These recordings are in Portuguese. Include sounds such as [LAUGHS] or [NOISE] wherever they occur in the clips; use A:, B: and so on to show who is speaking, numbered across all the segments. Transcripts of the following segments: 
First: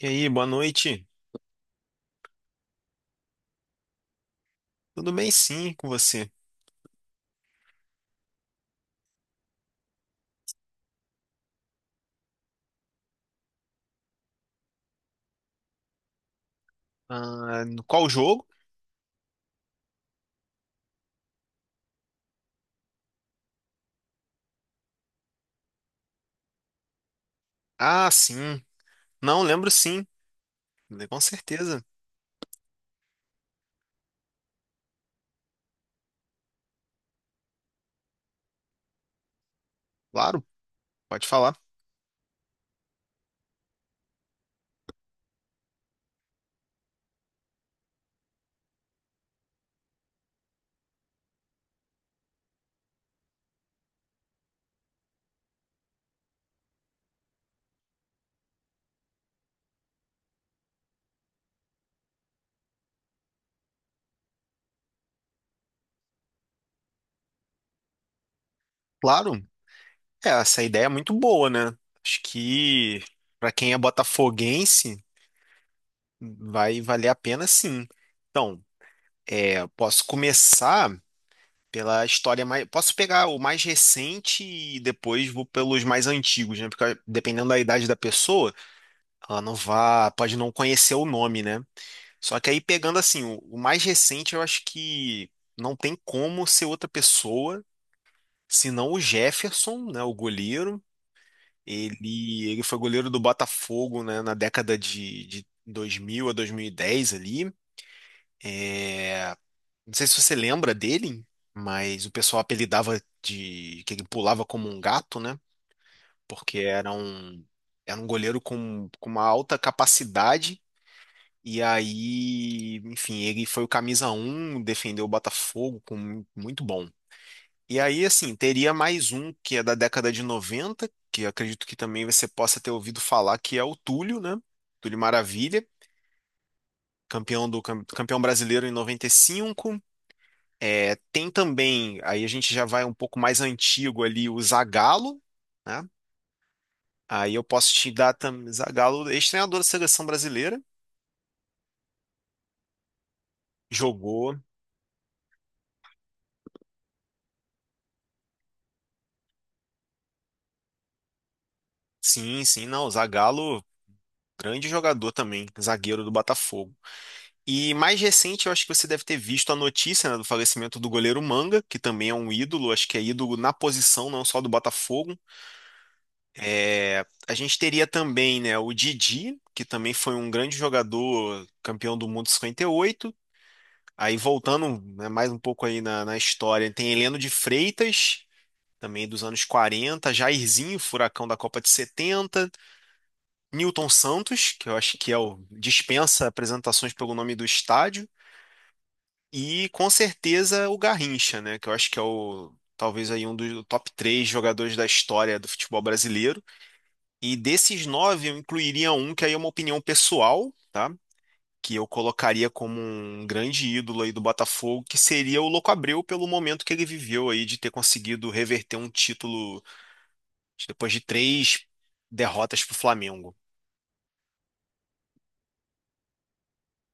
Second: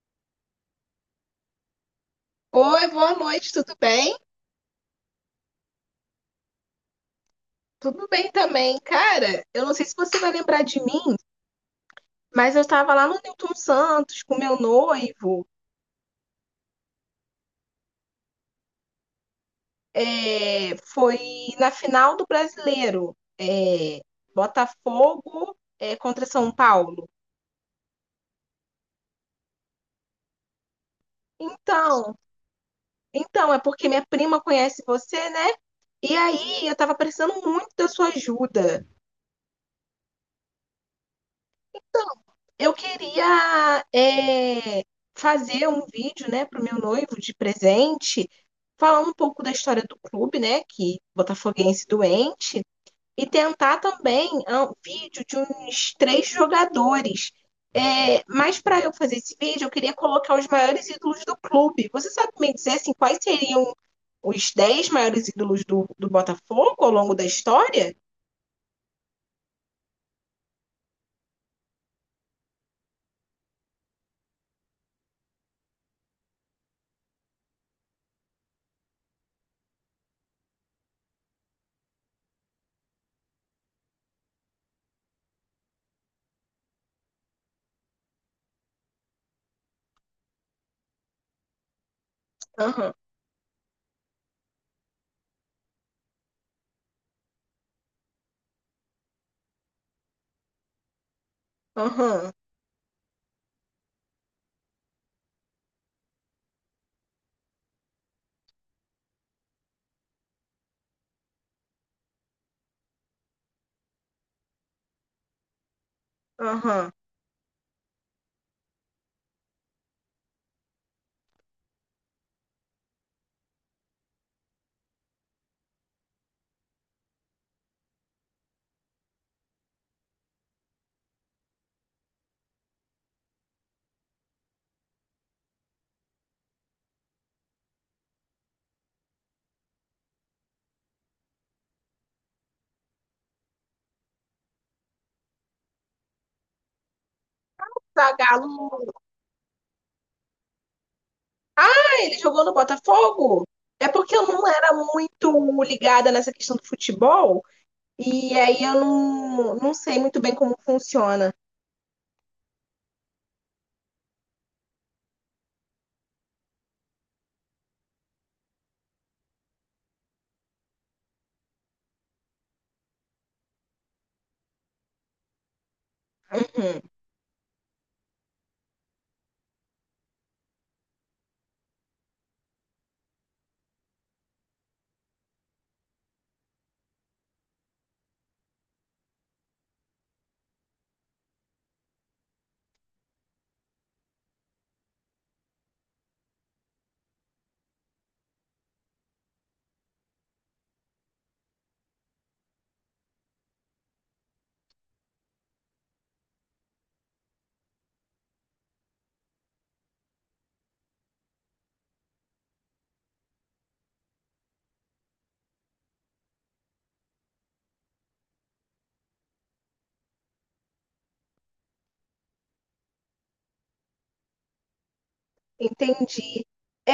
A: E aí, boa noite.
B: Oi, boa noite, tudo bem?
A: Tudo bem, sim, com você?
B: Tudo bem também. Cara, eu não sei se você vai lembrar de mim, mas eu estava lá no Newton Santos com meu noivo.
A: Ah, no qual jogo?
B: Foi na final do Brasileiro, Botafogo, contra São Paulo.
A: Ah, sim. Não, lembro sim. Com certeza.
B: Então, então, é porque minha prima conhece você, né? E aí, eu estava precisando muito da sua ajuda.
A: Claro, pode falar.
B: Eu queria fazer um vídeo, né, para o meu noivo de presente, falar um pouco da história do clube, né, que botafoguense doente, e tentar também um vídeo de uns três jogadores. Mas para eu fazer esse vídeo, eu queria colocar os maiores ídolos do clube. Você sabe me dizer assim, quais seriam os 10 maiores ídolos do Botafogo ao longo da história?
A: Claro. É, essa ideia é muito boa, né? Acho que para quem é botafoguense, vai valer a pena sim. Então, é, posso começar pela história mais. Posso pegar o mais recente e depois vou pelos mais antigos, né? Porque dependendo da idade da pessoa, ela não vá, pode não conhecer o nome, né? Só que aí
B: Aham,
A: pegando assim, o mais recente, eu acho que não tem como ser outra pessoa, senão o Jefferson, né, o goleiro.
B: aham,
A: Ele foi goleiro do Botafogo, né, na década de 2000 a 2010 ali. Não sei se você lembra dele, mas o pessoal apelidava de que ele pulava como um gato, né? Porque
B: aham.
A: era um goleiro com uma alta capacidade. E aí, enfim, ele foi o camisa um, defendeu o Botafogo com muito bom. E aí, assim, teria mais um que é da década de 90 que acredito que também você possa ter ouvido falar, que é o Túlio, né? Túlio Maravilha, campeão do campeão brasileiro em 95. É, tem também, aí a gente já vai um pouco mais antigo ali, o Zagallo, né? Aí eu posso te dar também,
B: Zagallo,
A: Zagallo, ex-treinador da seleção brasileira,
B: ele jogou no Botafogo. É porque eu
A: jogou.
B: não era muito ligada nessa questão do futebol, e aí eu não, sei muito bem como funciona.
A: Sim, sim, não, o Zagallo, grande jogador também, zagueiro do Botafogo. E mais recente, eu acho que você deve ter visto a notícia, né, do falecimento do goleiro Manga, que também é um ídolo, acho que é ídolo na posição, não só do Botafogo.
B: Uhum.
A: É, a gente teria também, né, o Didi, que também foi um grande jogador, campeão do mundo em 58. Aí voltando, né, mais um pouco aí na história, tem Heleno de Freitas, também dos anos 40, Jairzinho, furacão da Copa de 70. Newton Santos, que eu acho que é o dispensa apresentações pelo nome do estádio, e com certeza o Garrincha, né, que eu acho que é o talvez aí um dos top três jogadores da história do futebol brasileiro. E desses nove eu incluiria um que aí é uma opinião pessoal, tá? Que eu colocaria como um grande ídolo aí do Botafogo, que seria o Louco Abreu pelo momento que ele viveu aí de ter conseguido reverter um título depois de três derrotas para o Flamengo.
B: Entendi. É,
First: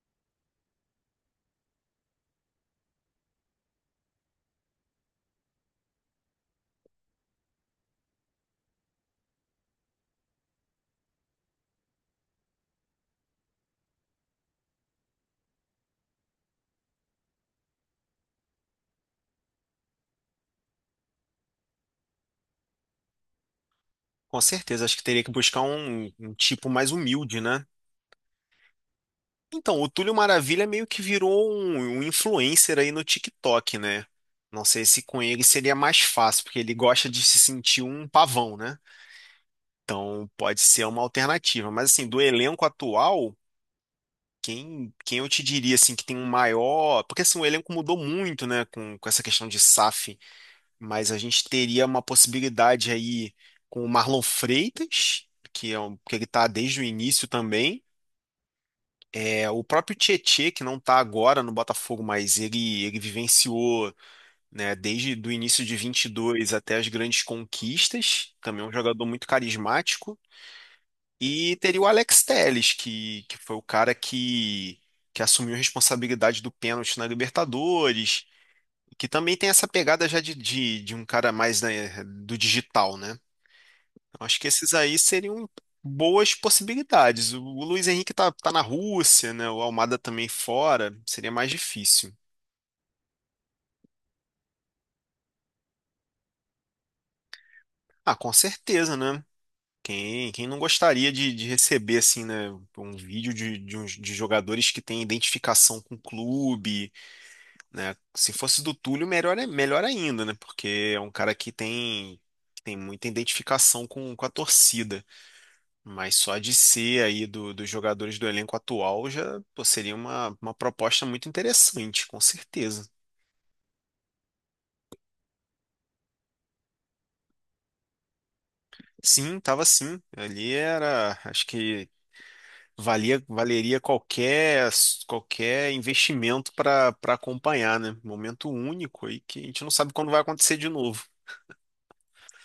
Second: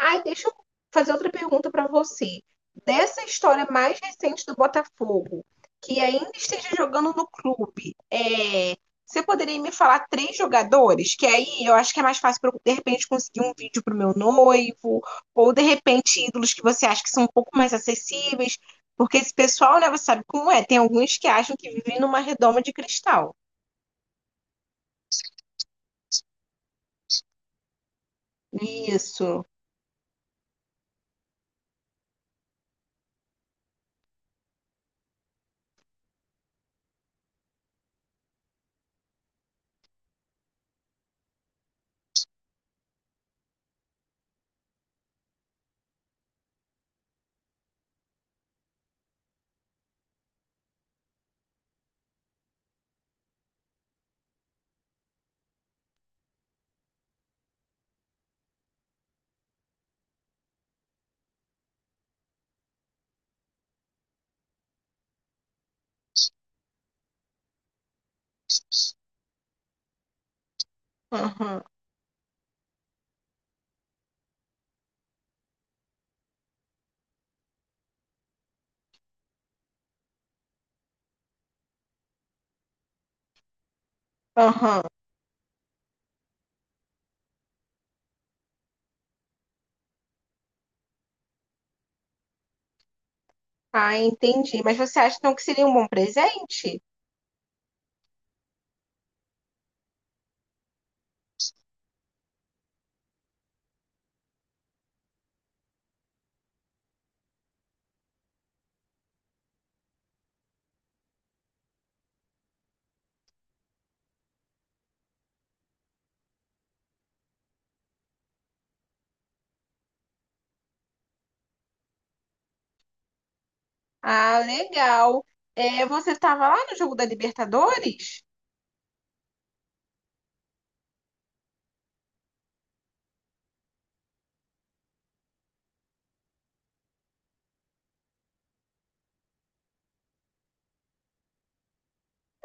B: ai, deixa eu fazer outra pergunta para você. Dessa história mais recente do Botafogo, que ainda esteja jogando no clube, você poderia me falar três jogadores? Que aí eu acho que é mais fácil para eu, de repente, conseguir um vídeo para o meu noivo, ou de repente ídolos que você acha que são um pouco mais acessíveis, porque esse pessoal, né, você sabe como é, tem alguns que acham que vivem numa redoma de cristal.
A: Com certeza, acho que teria que buscar um tipo mais humilde, né?
B: Isso.
A: Então, o Túlio Maravilha meio que virou um influencer aí no TikTok, né? Não sei se com ele seria mais fácil, porque ele gosta de se sentir um pavão, né? Então, pode ser uma alternativa. Mas, assim, do elenco atual, quem eu te diria, assim, que tem um maior... Porque, assim, o elenco mudou muito, né? Com essa questão de SAF. Mas a gente teria uma possibilidade aí com o Marlon Freitas, que é um, que ele tá desde o início também. É, o próprio Tietê, que não está agora no Botafogo, mas ele vivenciou, né, desde do início de 22 até as grandes conquistas, também é um jogador muito carismático. E
B: Aham,
A: teria o Alex Telles, que foi o cara que assumiu a responsabilidade do pênalti na Libertadores, que também tem essa pegada já de um cara mais, né, do digital, né? Acho que esses
B: aham.
A: aí seriam boas possibilidades. O Luiz Henrique tá, tá na Rússia, né? O Almada também fora. Seria mais difícil.
B: Ah, entendi. Mas você acha então que seria um bom presente?
A: Ah, com certeza, né? Quem não gostaria de receber, assim, né? Um vídeo de, de jogadores que têm identificação com o clube, né? Se fosse do Túlio, melhor, melhor ainda, né? Porque é um cara que tem muita identificação com a torcida. Mas só de ser aí dos jogadores do elenco atual já pô, seria uma proposta muito interessante, com certeza.
B: Ah, legal. É, você estava lá no jogo da Libertadores?
A: Sim, tava sim. Ali era, acho que valia, valeria qualquer qualquer investimento para para acompanhar, né? Momento único aí que a gente não sabe quando vai acontecer de novo.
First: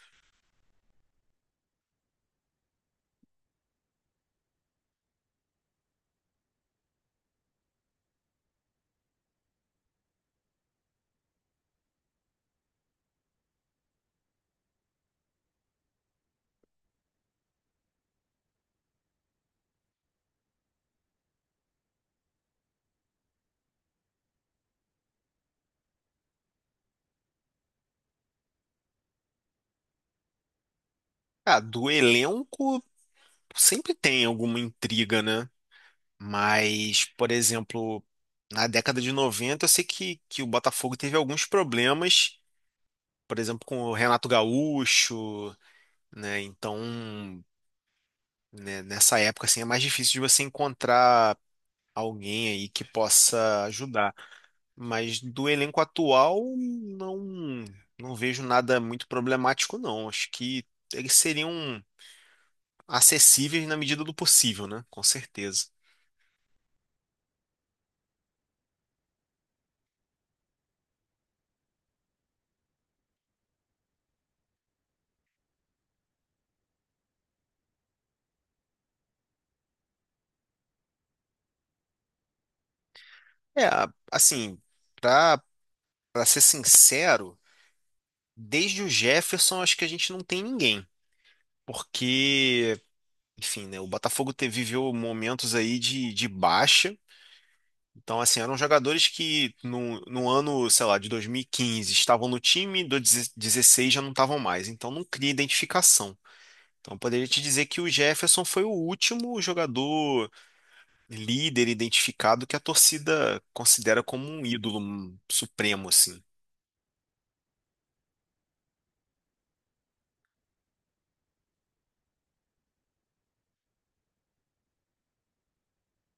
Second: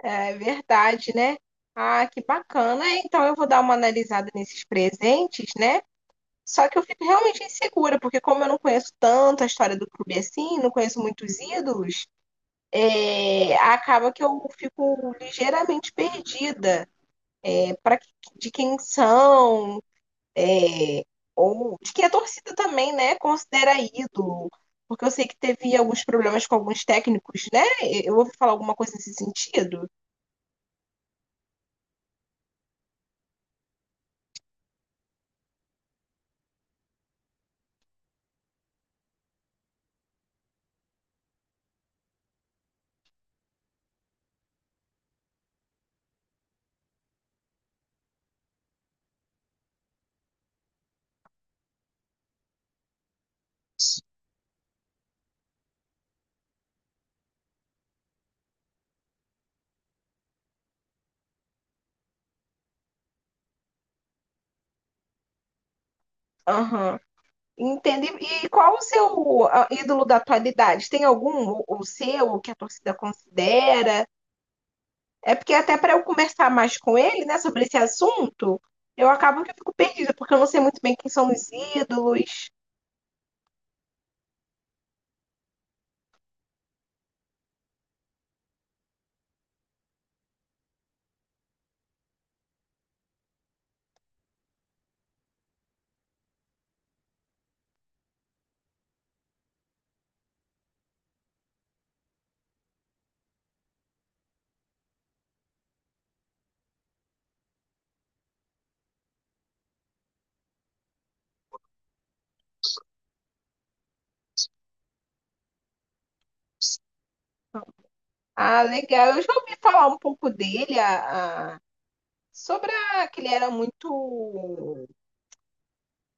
B: É verdade, né? Ah, que bacana. É, então eu vou dar uma analisada nesses presentes, né? Só que eu fico realmente insegura, porque como eu não conheço tanto a história do clube assim, não conheço muitos ídolos, é, acaba que eu fico ligeiramente perdida. Para de quem são? É, ou de que a torcida também, né, considera ídolo, porque eu sei que teve alguns problemas com alguns técnicos, né? Eu ouvi falar alguma coisa nesse sentido.
A: Ah, do elenco sempre tem alguma intriga, né? Mas, por exemplo, na década de 90, eu sei que o Botafogo teve alguns problemas, por exemplo, com o Renato Gaúcho, né? Então, né, nessa época assim é mais difícil de você encontrar alguém aí que possa ajudar. Mas do elenco atual, não vejo nada muito problemático, não. Acho que eles seriam acessíveis na medida do possível, né? Com certeza.
B: Aham. Entende? E qual o seu ídolo da atualidade? Tem algum, ou seu, que a torcida considera? É porque até para eu conversar mais com ele, né, sobre esse assunto, eu acabo que eu fico perdida, porque eu não sei muito bem quem são os ídolos.
A: É, assim, pra, pra ser sincero, desde o Jefferson acho que a gente não tem ninguém. Porque, enfim, né? O Botafogo viveu momentos aí de baixa. Então, assim, eram jogadores que no ano, sei lá, de 2015 estavam no time, do 16 já não estavam mais. Então, não cria identificação. Então, eu poderia te dizer que o Jefferson foi o último jogador líder identificado que a torcida considera como um ídolo um supremo, assim.
B: Ah, legal. Eu já ouvi falar um pouco dele, a, sobre que ele era muito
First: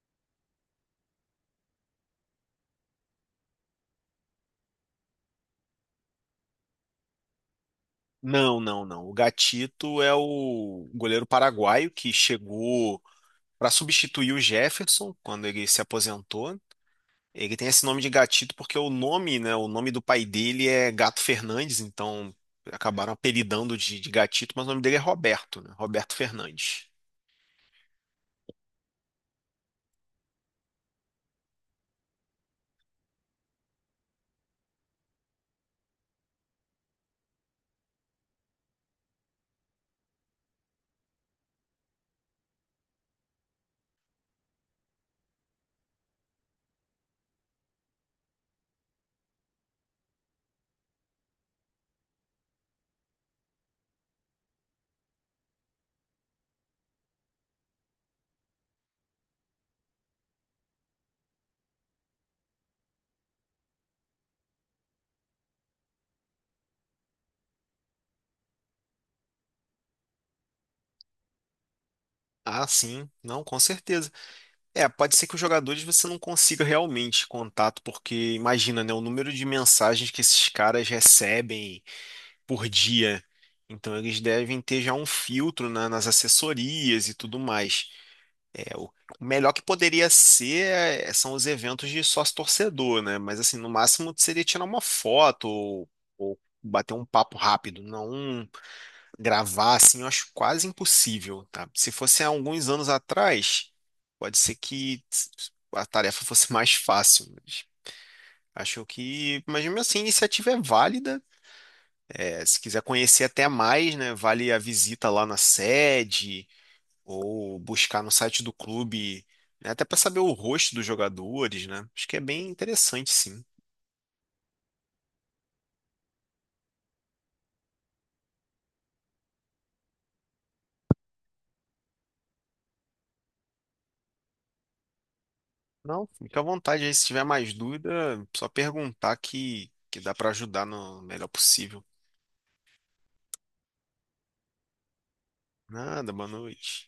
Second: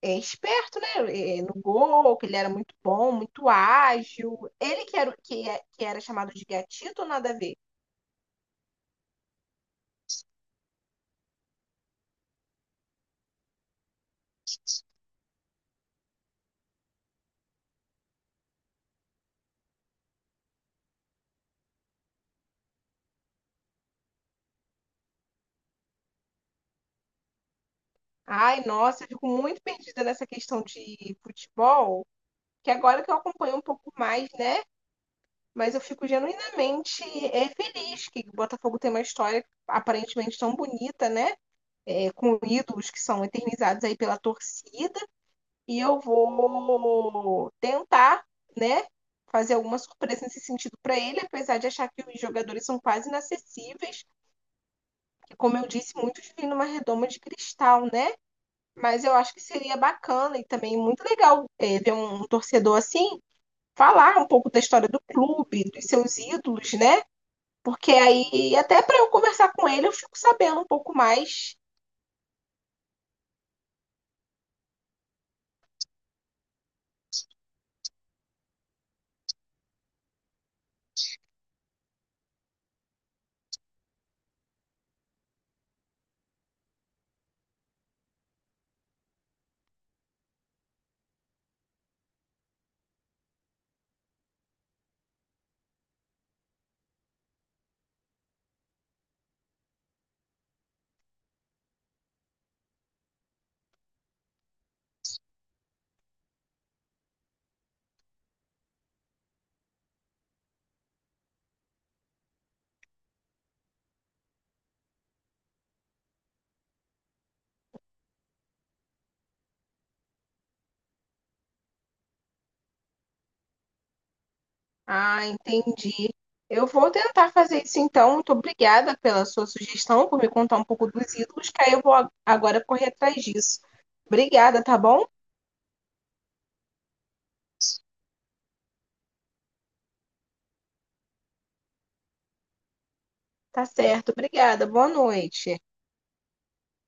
B: esperto, né? No gol, que ele era muito bom, muito ágil. Ele que era que era chamado de gatito, ou nada a ver.
A: Não, não, não. O Gatito é o goleiro paraguaio que chegou para substituir o Jefferson quando ele se aposentou. Ele tem esse nome de gatito porque o nome, né, o nome do pai dele é Gato Fernandes, então acabaram apelidando de gatito, mas o nome dele é Roberto, né, Roberto Fernandes.
B: Ai, nossa, eu fico muito perdida nessa questão de futebol, que agora que eu acompanho um pouco mais, né? Mas eu fico genuinamente feliz que o Botafogo tem uma história aparentemente tão bonita, né? É, com ídolos que são eternizados aí pela torcida. E eu vou tentar, né, fazer alguma surpresa nesse sentido para ele, apesar de achar que os jogadores são quase inacessíveis, que, como eu disse, muitos vêm numa redoma de cristal, né? Mas eu acho que seria bacana e também muito legal ver um torcedor assim falar um pouco da história do clube, dos seus ídolos, né? Porque aí, até para eu conversar com ele, eu fico sabendo um pouco mais.
A: Ah, sim, não, com certeza. É, pode ser que os jogadores você não consiga realmente contato, porque imagina, né, o número de mensagens que esses caras recebem por dia. Então eles devem ter já um filtro, né, nas assessorias e tudo mais. É, o melhor que poderia ser é, são os eventos de sócio-torcedor, né? Mas assim, no máximo seria tirar uma foto ou bater um papo rápido, não um gravar assim, eu acho quase impossível, tá? Se fosse há alguns anos atrás, pode ser que a tarefa fosse [LAUGHS] mais fácil, mas acho que, mas mesmo assim, a iniciativa é válida. É, se quiser conhecer até mais, né? Vale a visita lá na sede ou buscar no site do clube, né, até para saber o rosto dos jogadores, né? Acho que é bem interessante, sim.
B: Ah, entendi. Eu vou tentar fazer isso então. Muito obrigada pela sua sugestão, por me contar um pouco dos ídolos, que aí eu vou agora correr atrás disso. Obrigada, tá bom?
A: Não, fica à vontade aí, se tiver mais dúvida, só perguntar que dá para ajudar no melhor possível.
B: Tá certo, obrigada. Boa noite.
A: Nada, boa noite.